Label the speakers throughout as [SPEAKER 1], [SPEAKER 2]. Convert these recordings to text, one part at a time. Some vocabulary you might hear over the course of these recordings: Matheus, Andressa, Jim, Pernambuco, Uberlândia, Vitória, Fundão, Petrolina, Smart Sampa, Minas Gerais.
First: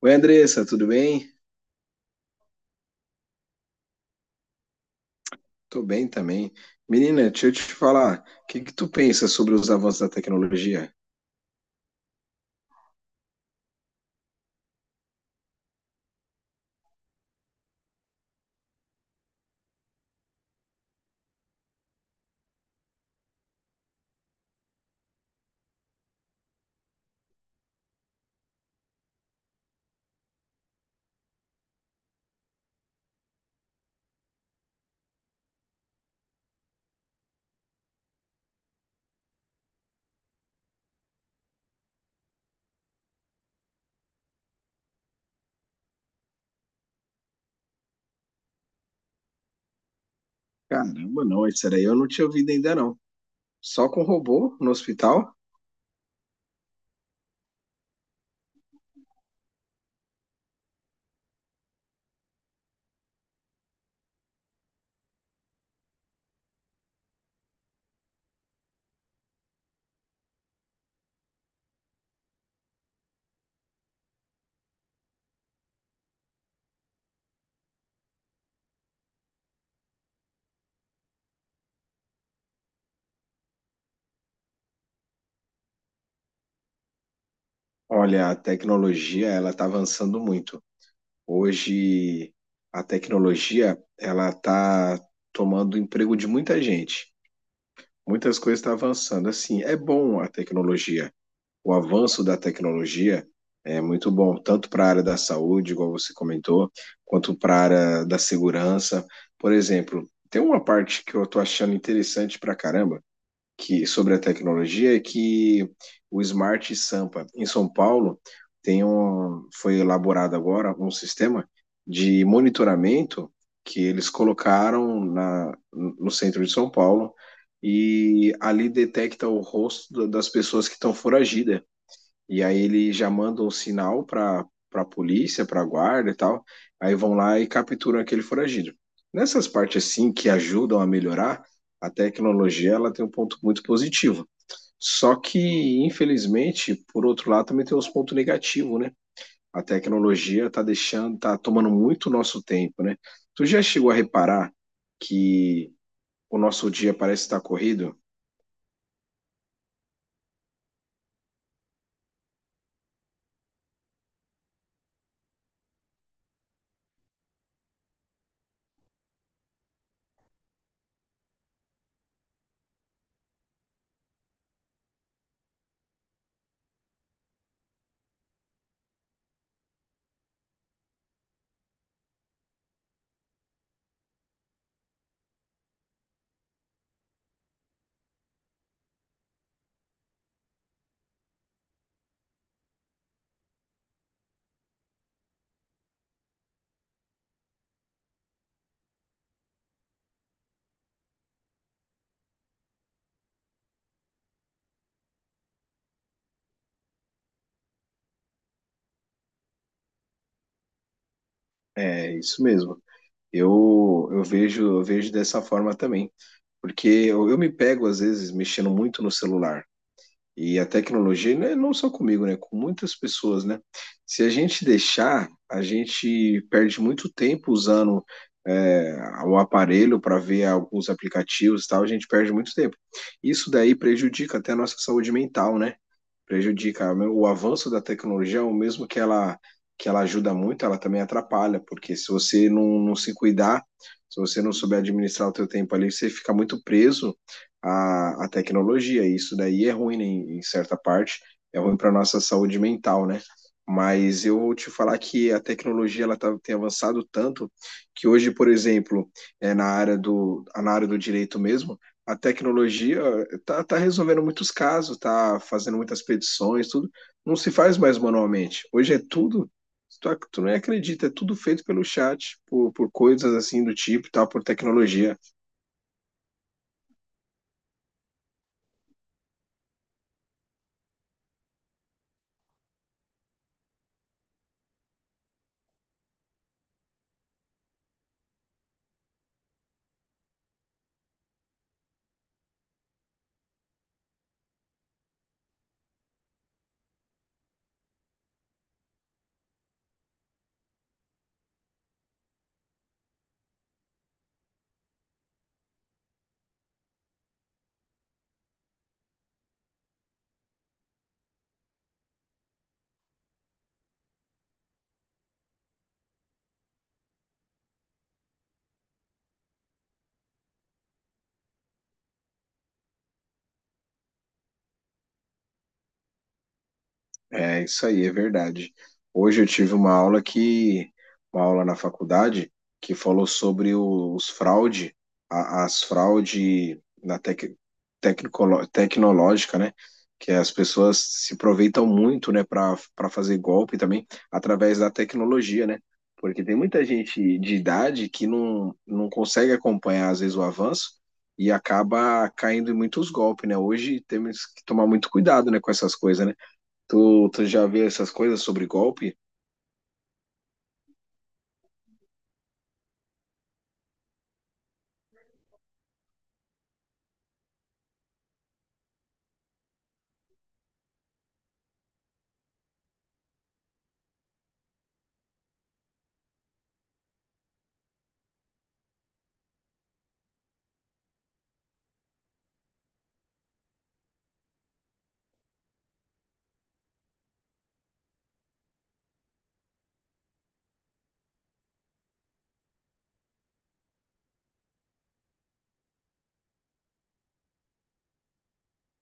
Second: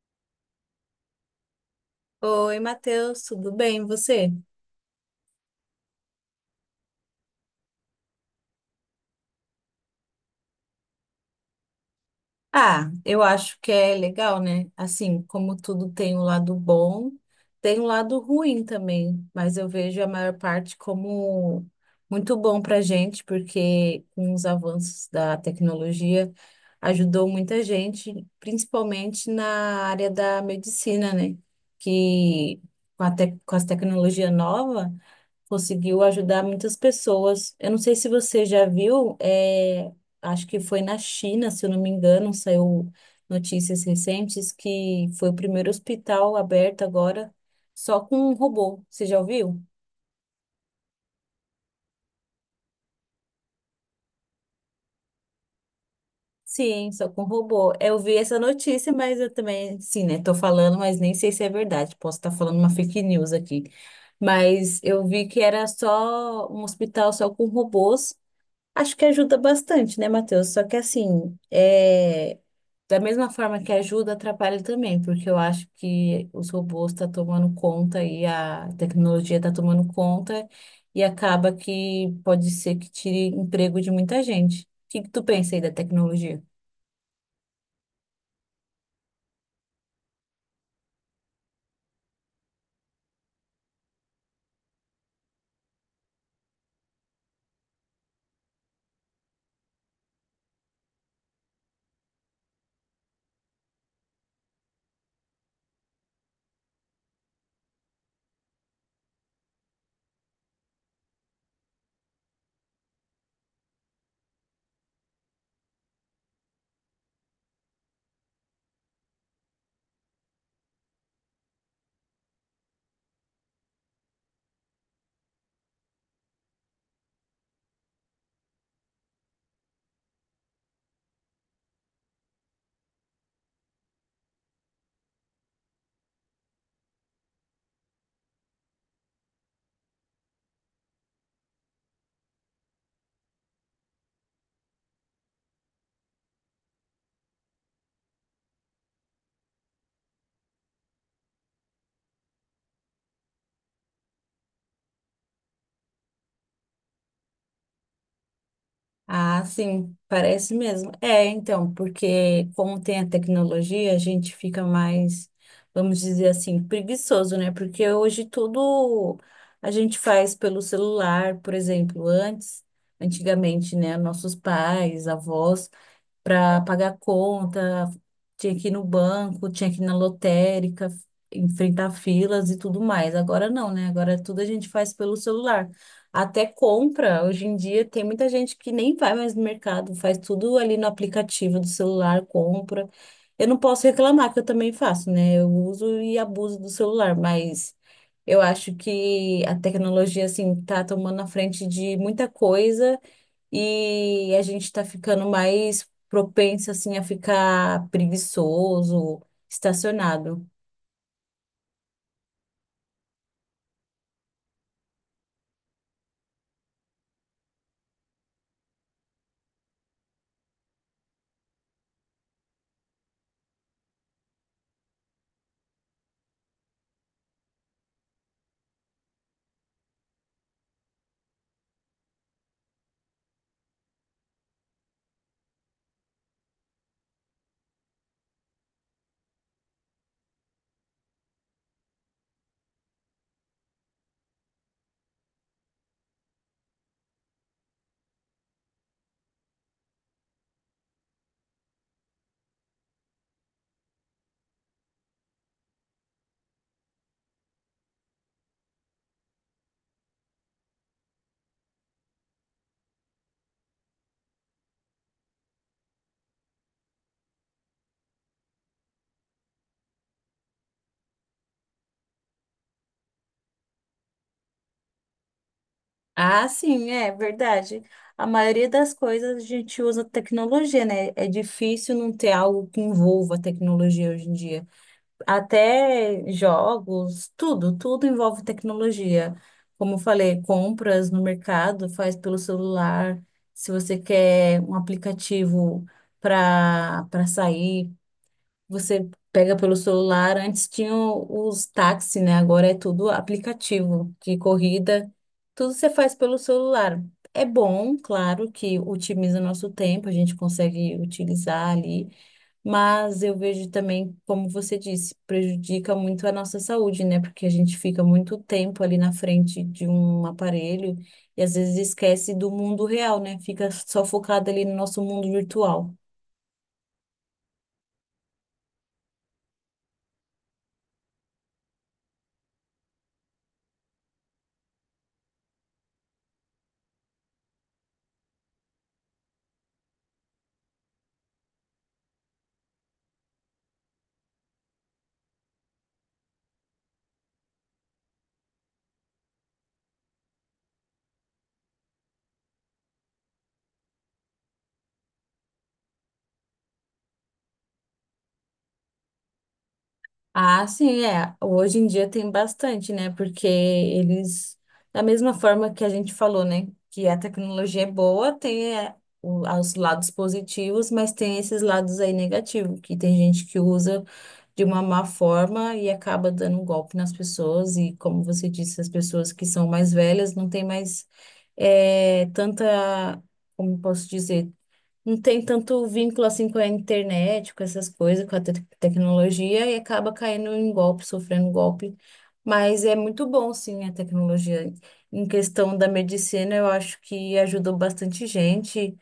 [SPEAKER 1] Oi, Andressa, tudo bem?
[SPEAKER 2] Oi, Matheus, tudo bem? E você?
[SPEAKER 1] Tô bem também. Menina, deixa eu te falar, o que que tu pensa sobre os avanços da tecnologia?
[SPEAKER 2] Ah, eu acho que é legal, né? Assim, como tudo tem um lado bom, tem um lado ruim também, mas eu vejo a maior parte como muito bom para a gente, porque com os avanços da tecnologia ajudou muita gente, principalmente na área da medicina, né? Que com as tecnologias novas conseguiu ajudar muitas pessoas. Eu não sei se você já viu, é, acho que foi na China, se eu não me engano, saiu notícias recentes que foi o primeiro hospital aberto agora só com um robô. Você já ouviu?
[SPEAKER 1] Caramba, não, isso daí eu não tinha ouvido ainda não. Só com robô no hospital?
[SPEAKER 2] Sim, só com robô. Eu vi essa notícia, mas eu também, sim, né? Tô falando, mas nem sei se é verdade. Posso estar falando uma fake news aqui. Mas eu vi que era só um hospital só com robôs. Acho que ajuda bastante, né, Matheus? Só que assim, da mesma forma que ajuda, atrapalha também, porque eu acho que os robôs estão tomando conta e a tecnologia está tomando conta e acaba que pode ser que tire emprego de muita gente. O que que tu pensa aí da tecnologia?
[SPEAKER 1] Olha, a tecnologia, ela tá avançando muito. Hoje, a tecnologia, ela tá tomando o emprego de muita gente. Muitas coisas estão avançando. Assim, é bom a tecnologia, o avanço da tecnologia é muito bom, tanto para a área da saúde, igual você comentou, quanto para a área da segurança. Por exemplo, tem uma parte que eu estou achando interessante para caramba que sobre a tecnologia é que o Smart Sampa em São Paulo foi elaborado agora um sistema de monitoramento que eles colocaram no centro de São Paulo e ali detecta o rosto das pessoas que estão foragidas e aí ele já manda um sinal para polícia, para guarda e tal. Aí vão lá e capturam aquele foragido. Nessas partes assim que ajudam a melhorar, a tecnologia ela tem um ponto muito positivo. Só que, infelizmente, por outro lado, também tem uns pontos negativos, né? A tecnologia tá tomando muito nosso tempo, né? Tu já chegou a reparar que o nosso dia parece estar corrido?
[SPEAKER 2] Ah, sim, parece mesmo. É, então, porque como tem a tecnologia, a gente fica mais, vamos dizer assim, preguiçoso, né? Porque hoje tudo a gente faz pelo celular, por exemplo, antes, antigamente, né? Nossos pais, avós, para pagar conta, tinha que ir no banco, tinha que ir na lotérica, enfrentar filas e tudo mais. Agora não, né? Agora tudo a gente faz pelo celular. Até compra, hoje em dia tem muita gente que nem vai mais no mercado, faz tudo ali no aplicativo do celular, compra. Eu não posso reclamar que eu também faço, né? Eu uso e abuso do celular, mas eu acho que a tecnologia assim tá tomando a frente de muita coisa e a gente está ficando mais propenso assim a ficar preguiçoso, estacionado.
[SPEAKER 1] É isso mesmo. Eu vejo dessa forma também. Porque eu me pego, às vezes, mexendo muito no celular. E a tecnologia, né, não só comigo, né, com muitas pessoas, né? Se a gente deixar, a gente perde muito tempo usando é, o aparelho para ver alguns aplicativos e tal, a gente perde muito tempo. Isso daí prejudica até a nossa saúde mental, né? Prejudica. O avanço da tecnologia, é o mesmo que ela ajuda muito, ela também atrapalha, porque se você não se cuidar, se você não souber administrar o teu tempo ali, você fica muito preso à tecnologia, e isso daí é ruim, né, em certa parte, é ruim para nossa saúde mental, né? Mas eu vou te falar que a tecnologia ela tem avançado tanto que hoje, por exemplo, é na área do direito mesmo, a tecnologia está tá tá resolvendo muitos casos, está fazendo muitas petições, tudo. Não se faz mais manualmente. Hoje é tudo, tu não acredita, é tudo feito pelo chat, por coisas assim do tipo, e tal, por tecnologia.
[SPEAKER 2] Ah, sim, é verdade. A maioria das coisas a gente usa tecnologia, né? É difícil não ter algo que envolva tecnologia hoje em dia. Até jogos, tudo, tudo envolve tecnologia. Como eu falei, compras no mercado faz pelo celular. Se você quer um aplicativo para sair, você pega pelo celular, antes tinham os táxis, né? Agora é tudo aplicativo de corrida, tudo você faz pelo celular. É bom, claro, que otimiza nosso tempo, a gente consegue utilizar ali, mas eu vejo também, como você disse, prejudica muito a nossa saúde, né? Porque a gente fica muito tempo ali na frente de um aparelho e às vezes esquece do mundo real, né? Fica só focado ali no nosso mundo virtual.
[SPEAKER 1] É isso aí, é verdade. Hoje eu tive uma aula na faculdade, que falou sobre as fraude tecnológica, né? Que as pessoas se aproveitam muito, né, para fazer golpe também através da tecnologia, né? Porque tem muita gente de idade que não consegue acompanhar, às vezes, o avanço e acaba caindo em muitos golpes, né? Hoje temos que tomar muito cuidado, né, com essas coisas, né? Tu já viu essas coisas sobre golpe?
[SPEAKER 2] Ah, sim, é. Hoje em dia tem bastante, né? Porque eles, da mesma forma que a gente falou, né? Que a tecnologia é boa, tem é, os lados positivos, mas tem esses lados aí negativos, que tem gente que usa de uma má forma e acaba dando um golpe nas pessoas. E como você disse, as pessoas que são mais velhas não têm mais tanta, como posso dizer, não tem tanto vínculo assim com a internet, com essas coisas, com a tecnologia e acaba caindo em golpe, sofrendo golpe. Mas é muito bom, sim, a tecnologia. Em questão da medicina, eu acho que ajudou bastante gente,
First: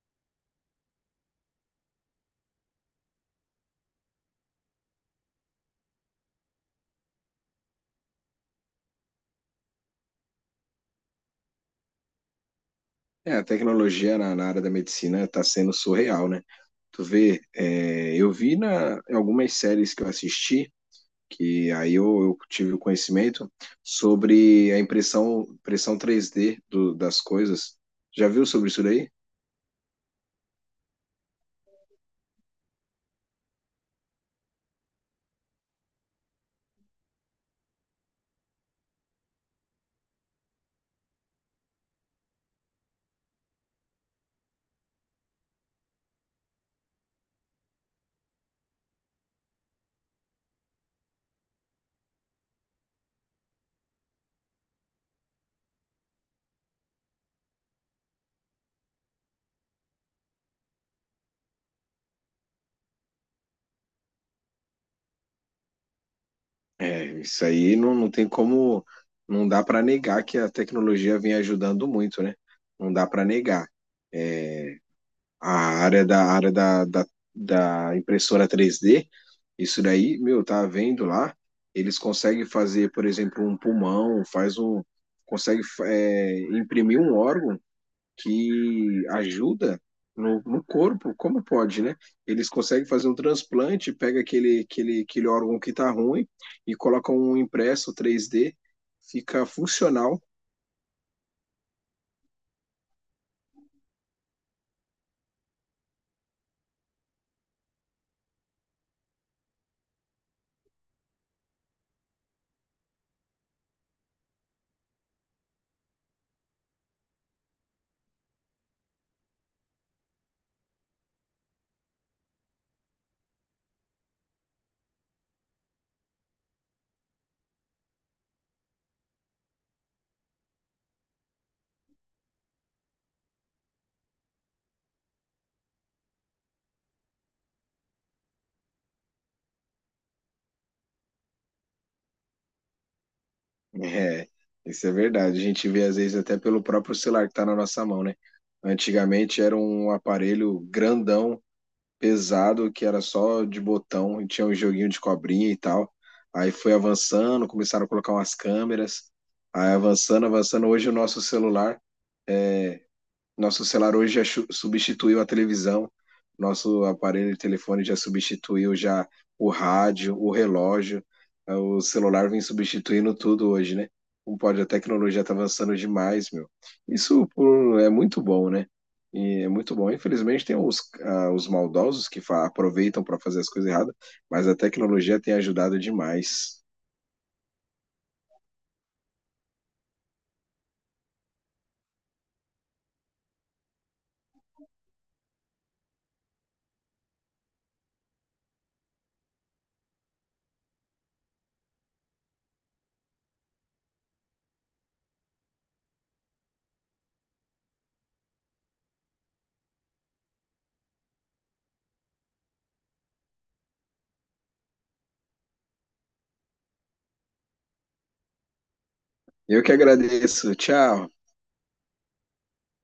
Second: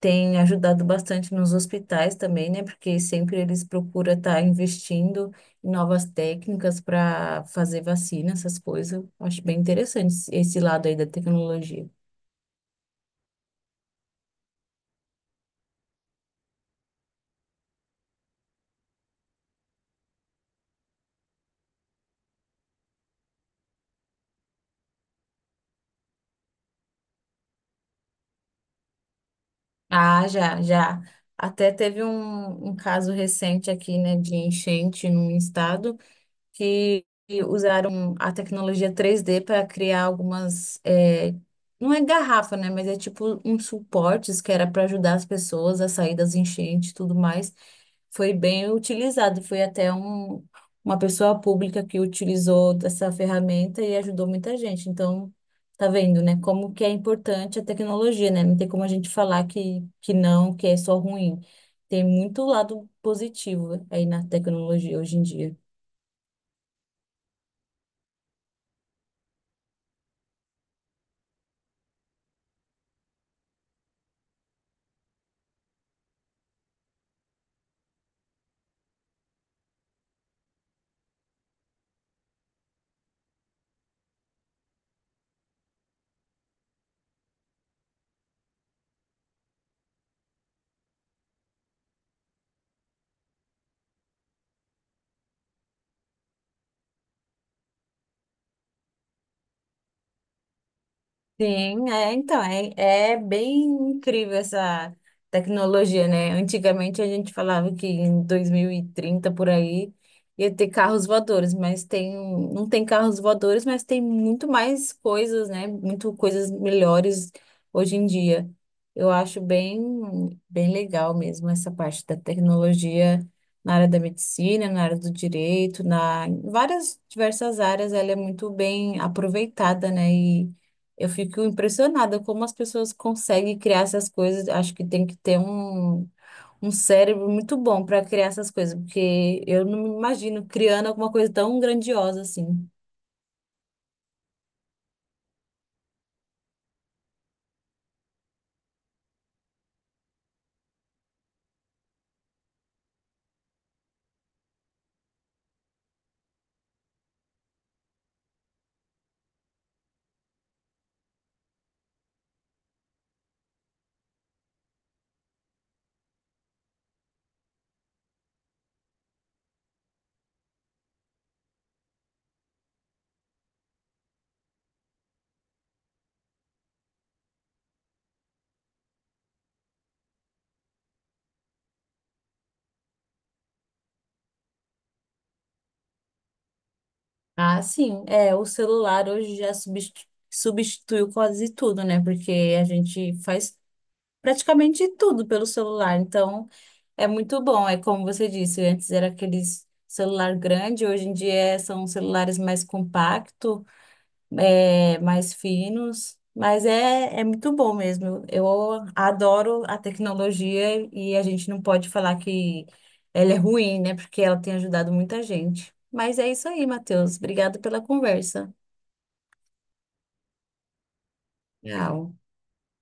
[SPEAKER 2] tem ajudado bastante nos hospitais também, né? Porque sempre eles procuram estar investindo em novas técnicas para fazer vacina, essas coisas. Acho bem interessante esse lado aí da tecnologia.
[SPEAKER 1] É, a tecnologia na área da medicina tá sendo surreal, né? Tu vê, eu vi em algumas séries que eu assisti, que aí eu tive o conhecimento sobre a impressão 3D das coisas. Já viu sobre isso daí?
[SPEAKER 2] Ah, já, já. Até teve um caso recente aqui, né, de enchente num estado, que usaram a tecnologia 3D para criar algumas, é, não é garrafa, né? Mas é tipo uns suportes que era para ajudar as pessoas a sair das enchentes e tudo mais. Foi bem utilizado. Foi até uma pessoa pública que utilizou essa ferramenta e ajudou muita gente. Então, tá vendo, né? Como que é importante a tecnologia, né? Não tem como a gente falar que não, que é só ruim. Tem muito lado positivo aí na tecnologia hoje em dia.
[SPEAKER 1] É, isso aí não tem como, não dá para negar que a tecnologia vem ajudando muito, né? Não dá para negar. É, a a área da, da, da impressora 3D, isso daí, meu, tá vendo lá, eles conseguem fazer, por exemplo, um pulmão, consegue imprimir um órgão que ajuda no corpo, como pode, né? Eles conseguem fazer um transplante, pega aquele órgão que tá ruim e coloca um impresso 3D, fica funcional
[SPEAKER 2] Sim, é, então, é, é bem incrível essa tecnologia, né? Antigamente a gente falava que em 2030 por aí ia ter carros voadores, mas tem, não tem carros voadores, mas tem muito mais coisas, né? Muito coisas melhores hoje em dia. Eu acho bem, bem legal mesmo essa parte da tecnologia na área da medicina, na área do direito, na em várias diversas áreas, ela é muito bem aproveitada, né? Eu fico impressionada como as pessoas conseguem criar essas coisas. Acho que tem que ter um, um cérebro muito bom para criar essas coisas, porque eu não me imagino criando alguma coisa tão grandiosa assim.
[SPEAKER 1] É, isso é verdade. A gente vê às vezes até pelo próprio celular que tá na nossa mão, né? Antigamente era um aparelho grandão, pesado, que era só de botão e tinha um joguinho de cobrinha e tal. Aí foi avançando, começaram a colocar umas câmeras, aí avançando, avançando. Hoje o nosso celular. Nosso celular hoje já substituiu a televisão, nosso aparelho de telefone já substituiu já o rádio, o relógio, o celular vem substituindo tudo hoje, né? Como pode, a tecnologia está avançando demais, meu. É muito bom, né? E é muito bom. Infelizmente tem os maldosos que aproveitam para fazer as coisas erradas, mas a tecnologia tem ajudado demais.
[SPEAKER 2] Ah, sim, é, o celular hoje já substituiu quase tudo, né? Porque a gente faz praticamente tudo pelo celular. Então, é muito bom. É como você disse, antes era aqueles celular grande, hoje em dia são celulares mais compactos, é, mais finos, mas é, é muito bom mesmo. Eu adoro a tecnologia e a gente não pode falar que ela é ruim, né? Porque ela tem ajudado muita gente. Mas é isso aí, Matheus. Obrigada pela conversa.
[SPEAKER 1] Eu que agradeço. Tchau.
[SPEAKER 2] Tchau.